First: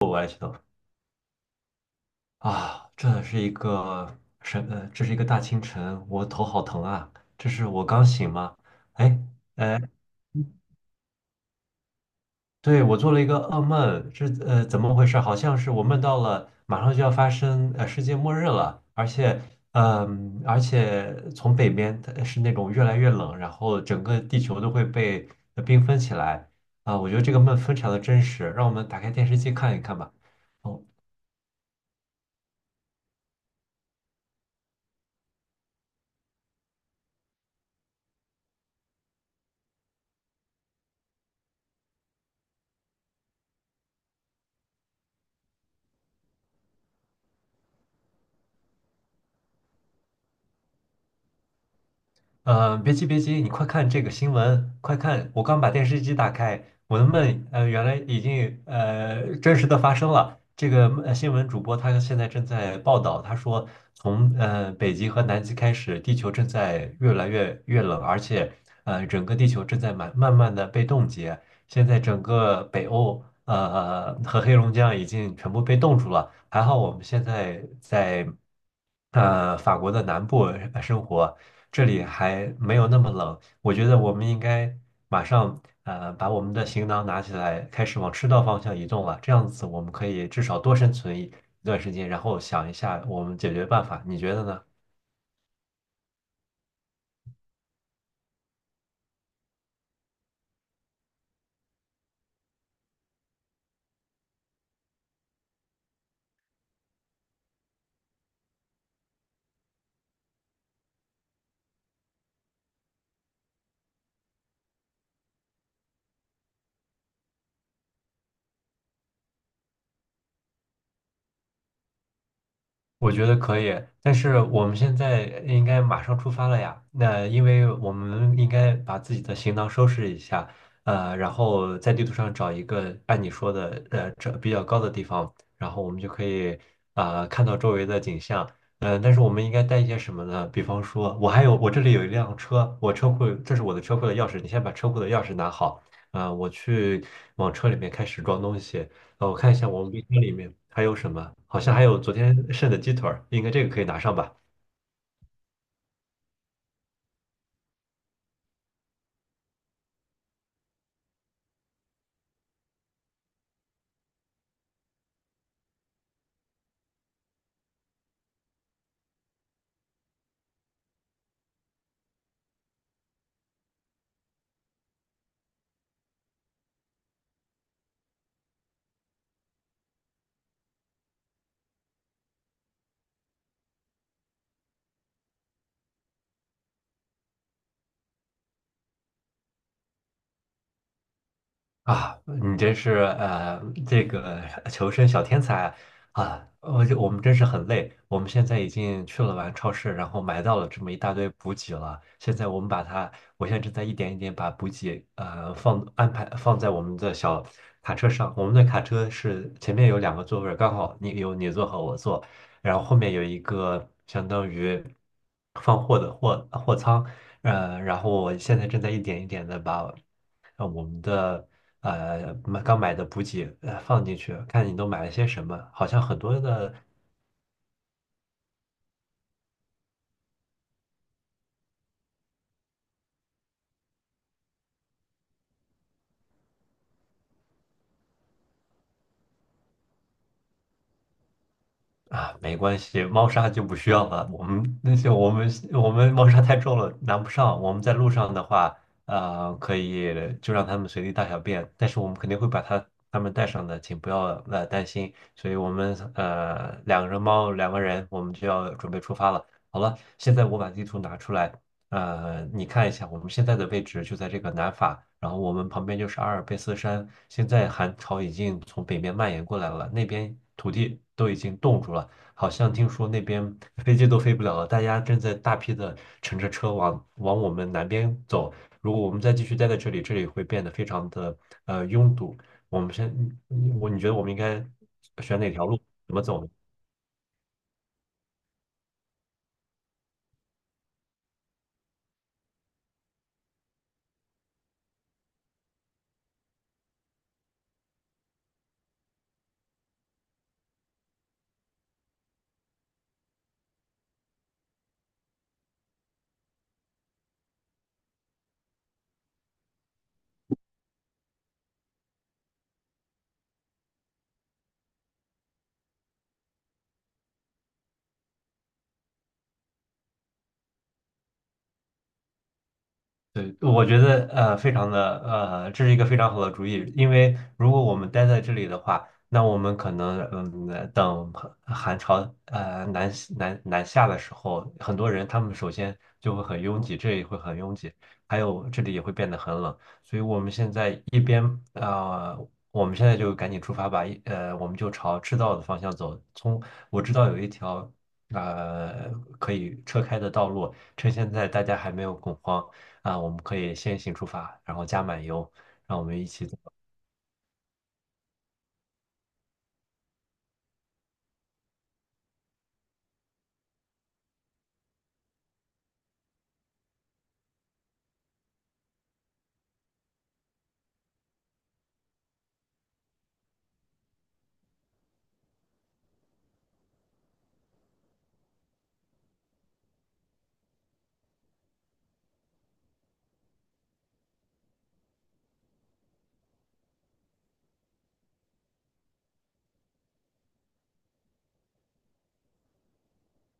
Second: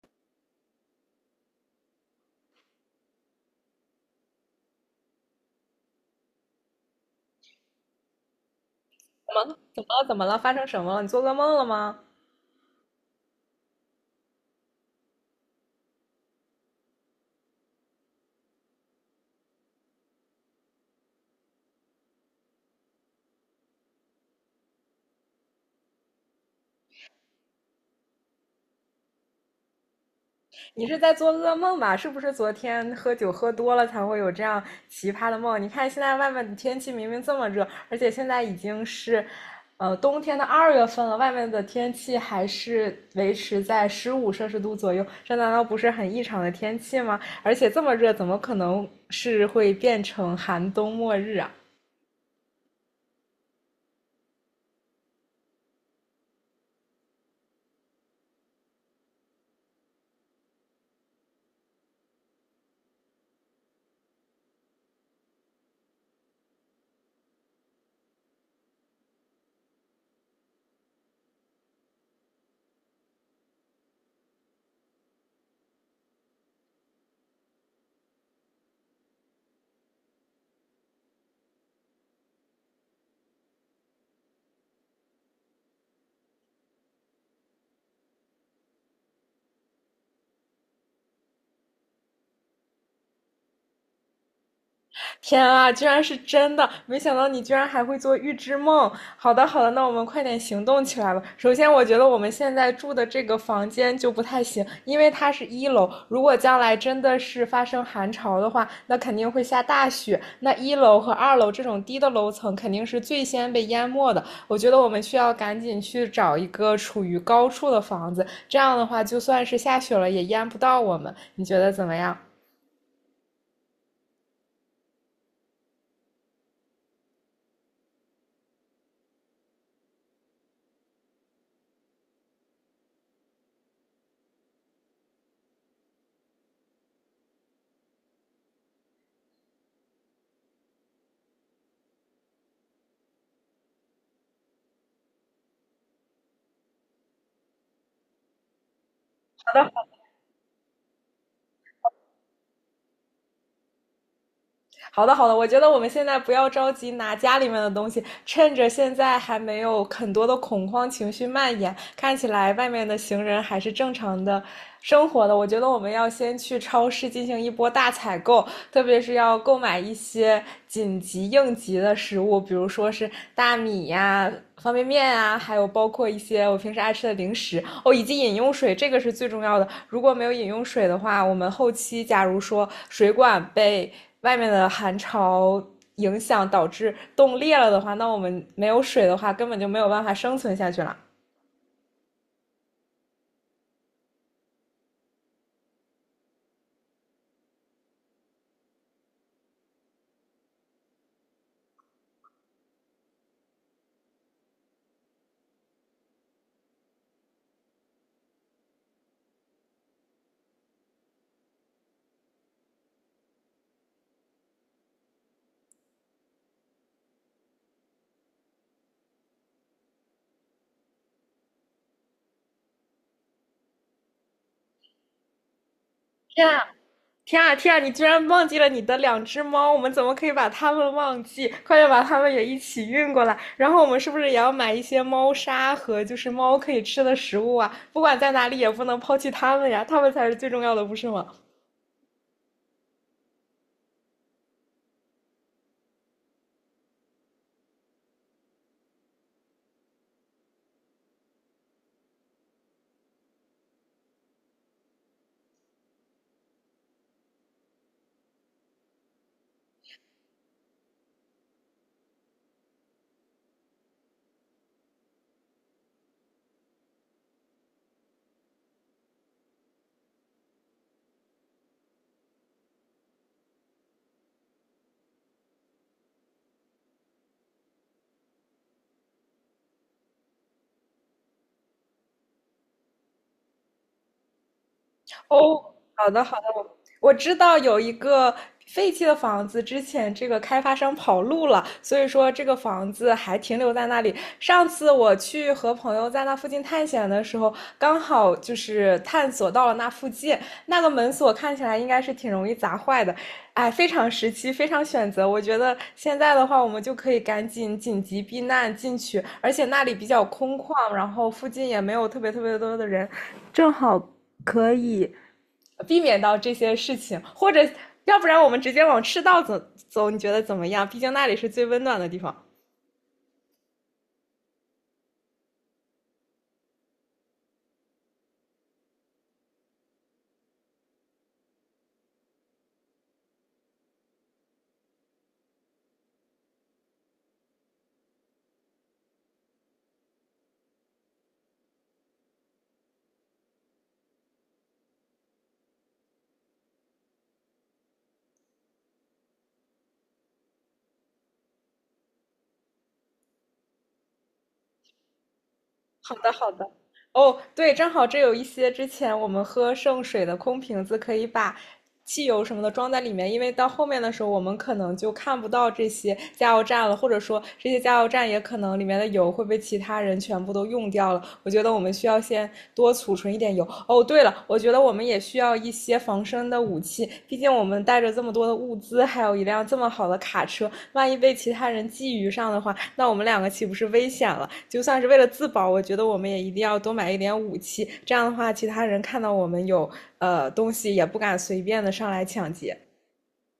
我还想啊，这是一个什？这是一个大清晨，我头好疼啊！这是我刚醒吗？哎，怎么怎么了？怎么了？发生什么了？你做噩梦了吗？对，我做了一个噩梦，这怎么回事？好像是我梦到了马上就要发生世界末日了，而且而且从北边它是那种越来越冷，然后整个地球都会被冰封起来。我觉得这个梦非常的真实，让我们打开电视机看一看吧。哦。你是在做噩梦吧？是不是昨天喝酒喝多了才会有这样奇葩的梦？你看现在外面的天气明明这么热，而且现在已经是，冬天的2月份了，外面的天气还是维持在15摄氏度左右，这难道不是很异常的天气吗？而且这么热，怎么可能是会变成寒冬末日啊？别急别急，你快看这个新闻，快看！我刚把电视机打开，我的梦，呃，原来已经真实的发生了。这个新闻主播他现在正在报道，他说从北极和南极开始，地球正在越来越冷，而且整个地球正在慢慢的被冻结。现在整个北欧和黑龙江已经全部被冻住了。还好我们现在在法国的南部生活，这里还没有那么冷。我觉得我们应该马上把我们的行囊拿起来，开始往赤道方向移动了。这样子我们可以至少多生存一段时间，然后想一下我们解决办法。你觉得呢？天啊，居然是真的！没想到你居然还会做预知梦。好的，好的，那我们快点行动起来吧。首先，我觉得我们现在住的这个房间就不太行，因为它是一楼。如果将来真的是发生寒潮的话，那肯定会下大雪。那一楼和二楼这种低的楼层肯定是最先被淹没的。我觉得我们需要赶紧去找一个处于高处的房子，这样的话，就算是下雪了也淹不到我们。你觉得怎么样？我觉得可以，但是我们现在应该马上出发了呀。那因为我们应该把自己的行囊收拾一下，然后在地图上找一个按你说的，呃，这比较高的地方，然后我们就可以看到周围的景象。但是我们应该带一些什么呢？比方说，我还有我这里有一辆车，我车库这是我的车库的钥匙，你先把车库的钥匙拿好，我去往车里面开始装东西。我看一下我们冰箱里面还有什么，好像还有昨天剩的鸡腿儿，应该这个可以拿上吧。好的，好的，我觉得我们现在不要着急拿家里面的东西，趁着现在还没有很多的恐慌情绪蔓延，看起来外面的行人还是正常的生活的。我觉得我们要先去超市进行一波大采购，特别是要购买一些紧急应急的食物，比如说是大米呀、啊方便面啊，还有包括一些我平时爱吃的零食。哦，以及饮用水，这个是最重要的。如果没有饮用水的话，我们后期假如说水管被外面的寒潮影响导致冻裂了的话，那我们没有水的话，根本就没有办法生存下去了。啊，你真是这个求生小天才啊！我就我们真是很累，我们现在已经去了完超市，然后买到了这么一大堆补给了。现在我们把它，我现在正在一点一点把补给放安排放在我们的小卡车上。我们的卡车是前面有两个座位儿刚好你有你坐和我坐，然后后面有一个相当于放货的货仓。然后我现在正在一点一点的把。让我们的买刚买的补给放进去，看你都买了些什么。好像很多天啊！的天啊天啊！你居然忘记了你的两只猫，我们怎么可以把它们忘记？快点把它们也一起运过来。然后我们是不是也要买一些猫砂和就是猫可以吃的食物啊？不管在哪里也不能抛弃它们呀，它们才是最重要的，不是吗？啊，没关系，猫砂就不需要了。我们那些我们猫砂太重了，拿不上。我们在路上的话，可以就让他们随地大小便，但是我们肯定会把它他们带上的，请不要担心。所以我们两个人猫两个人，我们就要准备出发了。好了，现在我把地图拿出来。你看一下，我们现在的位置就在这个南法，然后我们旁边就是阿尔卑斯山。现在寒潮已经从北面蔓延过来了，那边土地都已经冻住了，好像听说那边飞机都飞不了了，大家正在大批的乘着车往我们南边走。如果我们再继续待在这里，这里会变得非常的拥堵。我们先，我你觉得我们应该选哪哦，条路？好怎么的好走的，呢？我知道有一个废弃的房子，之前这个开发商跑路了，所以说这个房子还停留在那里。上次我去和朋友在那附近探险的时候，刚好就是探索到了那附近，那个门锁看起来应该是挺容易砸坏的，哎，非常时期，非常选择。我觉得现在的话，我们就可以赶紧紧急避难进去，而且那里比较空旷，然后附近也没有特别特别多的人。避免到这些事情，或者要不然我们直接往赤道走，你觉得怎么样？毕竟那里是最温暖的地方。对，我觉得非常的这是一个非常好的主意，因为如果我们待在这里的话，那我们可能等寒潮朝南南下的时候，很多人他们首先就会很拥挤，这也会很拥挤，还有这里也会变得很冷，所以我们现在一边我们现在就赶紧出发吧，我们就朝赤道的方向走。从我知道有一条呃可以车开的道路，趁现在大家还没有恐慌。啊，我们可以先行出发，然后加满油，让我好们一的，起好走。的。哦，对，正好这有一些之前我们喝剩水的空瓶子，可以把汽油什么的装在里面，因为到后面的时候，我们可能就看不到这些加油站了，或者说这些加油站也可能里面的油会被其他人全部都用掉了。我觉得我们需要先多储存一点油。哦，对了，我觉得我们也需要一些防身的武器，毕竟我们带着这么多的物资，还有一辆这么好的卡车，万一被其他人觊觎上的话，那我们两个岂不是危险了？就算是为了自保，我觉得我们也一定要多买一点武器。这样的话，其他人看到我们有东西，也不敢随便的上来抢劫。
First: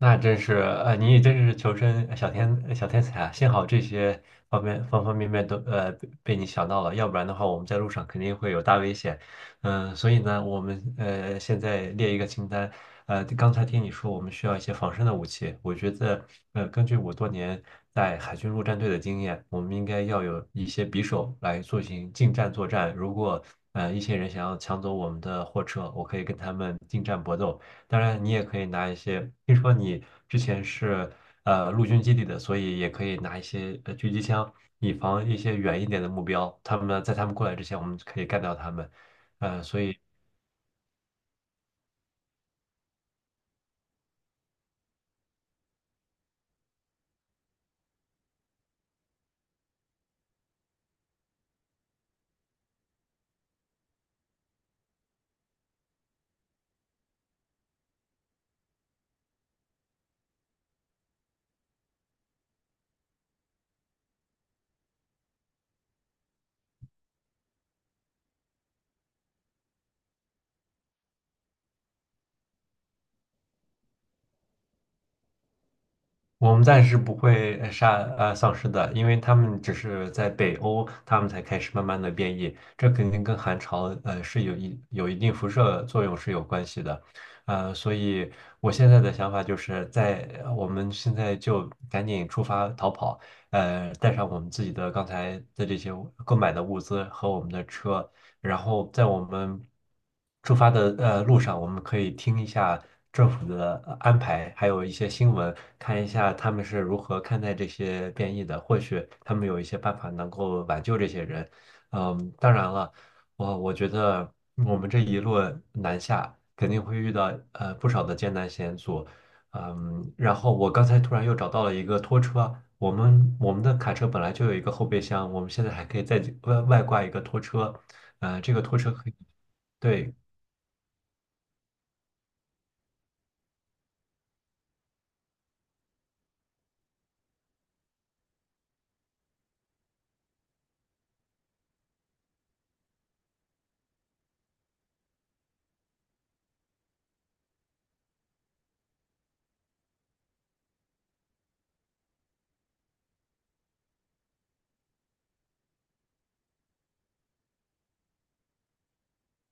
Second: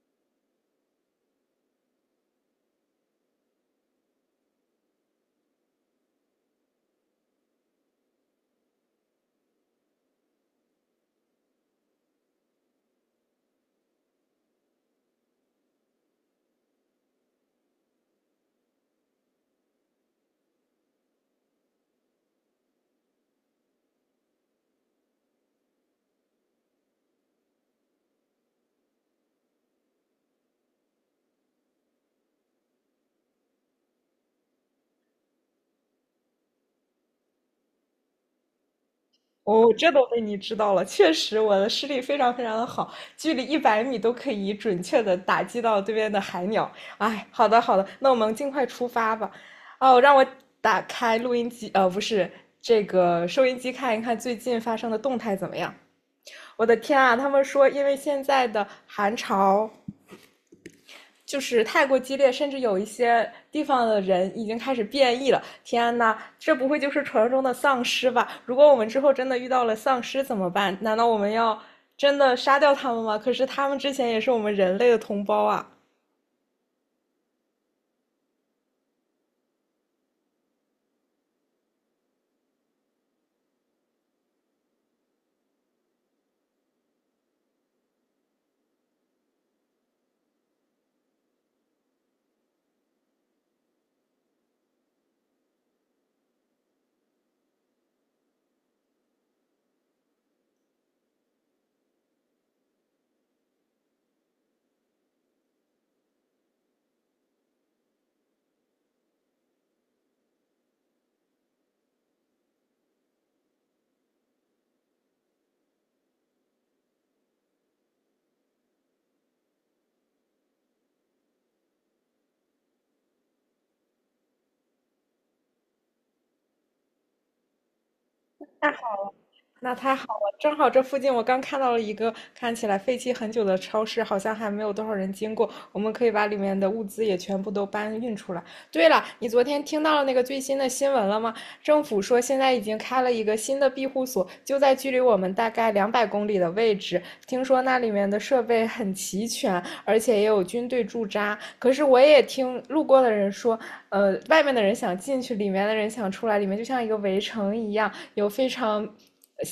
那真是你也真是求生小天才啊！幸好这些方面方方面面都被你想到了，要不然的话，我们在路上肯定会有大危险。所以呢，我们现在列一个清单。刚才听你说我们需要一些防身的武器，我觉得根据我多年在海军陆战队的经验，我们应该要有一些匕首来进行近战作战。如果一些人想要抢走我们的货车，我可以跟他们近战搏斗。当然，你也可以拿一些，听说你之前是陆军基地的，所以也可以拿一些狙击枪，以防一些远一点的目标。他们在他们过来之前，我们可以干掉他们。哦，所这以都被你知道了，确实我的视力非常非常的好，距离100米都可以准确的打击到对面的海鸟。哎，好的好的，那我们尽快出发吧。哦，让我打开录音机，不是这个收音机，看一看最近发生的动态怎么样。我的天啊！他们说，因为现在的寒潮就是太过激烈，甚至有一些地方的人已经开始变异了。天呐，这不会就是传说中的丧尸吧？如果我们之后真的遇到了丧尸怎么办？难道我们要真的杀掉他们吗？可是他们之前也是我们人类的同胞啊！我们暂时不会杀丧尸的，因为他们只是在北欧，他们才开始慢慢的变异，这肯定跟寒潮是有一定辐射作用是有关系的。所以我现在的想法就是在我们现在就赶紧出发逃跑，带上我们自己的刚才的这些物购买的物资和我们的车，然后在我们出发的路上，我们可以听一下政府的安排，还有一些新闻，看一下他们是如何看待这些变异的，或许他们有一些办法能够挽救这些人。嗯，当然了，我觉得我们这一路南下肯定会遇到不少的艰难险阻。嗯，然后我刚才突然又找到了一个拖车，我们的卡车本来就有一个后备箱，我们现在还可以再外挂一个拖车，这个拖车可以，那太好对，了，正好这附近我刚看到了一个看起来废弃很久的超市，好像还没有多少人经过，我们可以把里面的物资也全部都搬运出来。对了，你昨天听到了那个最新的新闻了吗？政府说现在已经开了一个新的庇护所，就在距离我们大概200公里的位置。听说那里面的设备很齐全，而且也有军队驻扎。可是我也听路过的人说，外面的人想进去，里面的人想出来，里面就像一个围城一样。有非常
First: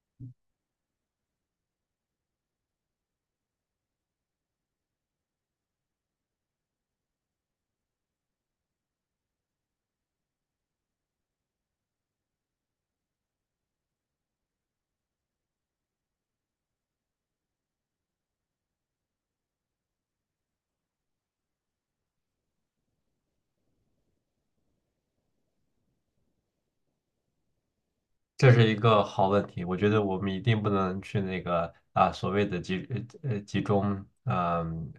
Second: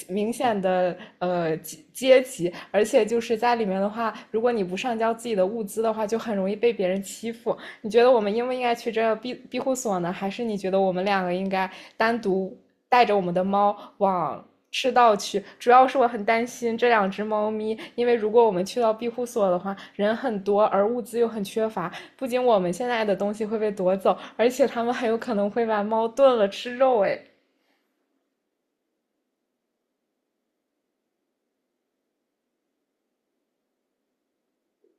明显的阶级，而且就是在里面的话，如果你不上交自己的物资的话，就很容易被别人欺负。你觉得我们应不应该去这庇护所呢？还是你觉得我们两个应该单独带着我们的猫往？赤道去，主要是我很担心这两只猫咪，因为如果我们去到庇护所的话，人很多，而物资又很缺乏，不仅我们现在的东西会被夺走，而且它们很有可能会把猫炖了吃肉。哎，这是一个好问题。我觉得我们一定不能去那个所谓的集中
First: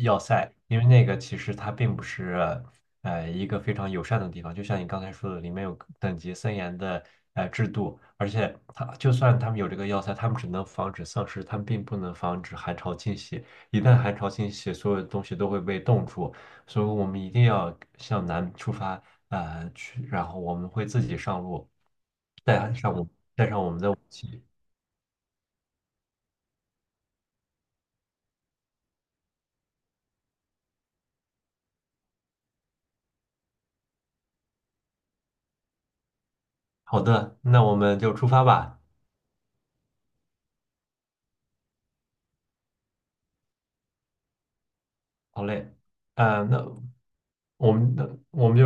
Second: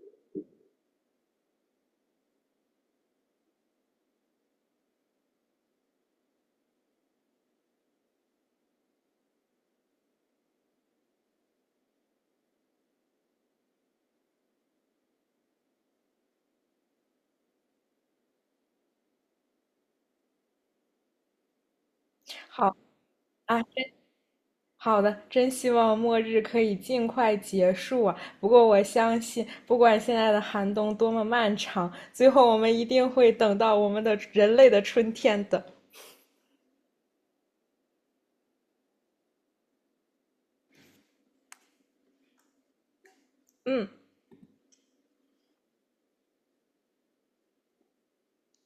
要塞，因为那个其实它并不是一个非常友善的地方。就像你刚才说的，里面有等级森严的制度，而且它就算他们有这个要塞，他们只能防止丧尸，他们并不能防止寒潮侵袭。一旦寒潮侵袭，所有的东西都会被冻住。所以我们一定要向南出发，去，然后我们会自己上路，带好，上我们哎，自己。好的，真希望末日可以尽快结束啊！不过我相信，不管现在的寒冬多么漫长，最后我们一定会等到我们的人类的春天的。好的，那我们就出发吧。嗯。好嘞，那我们那我们。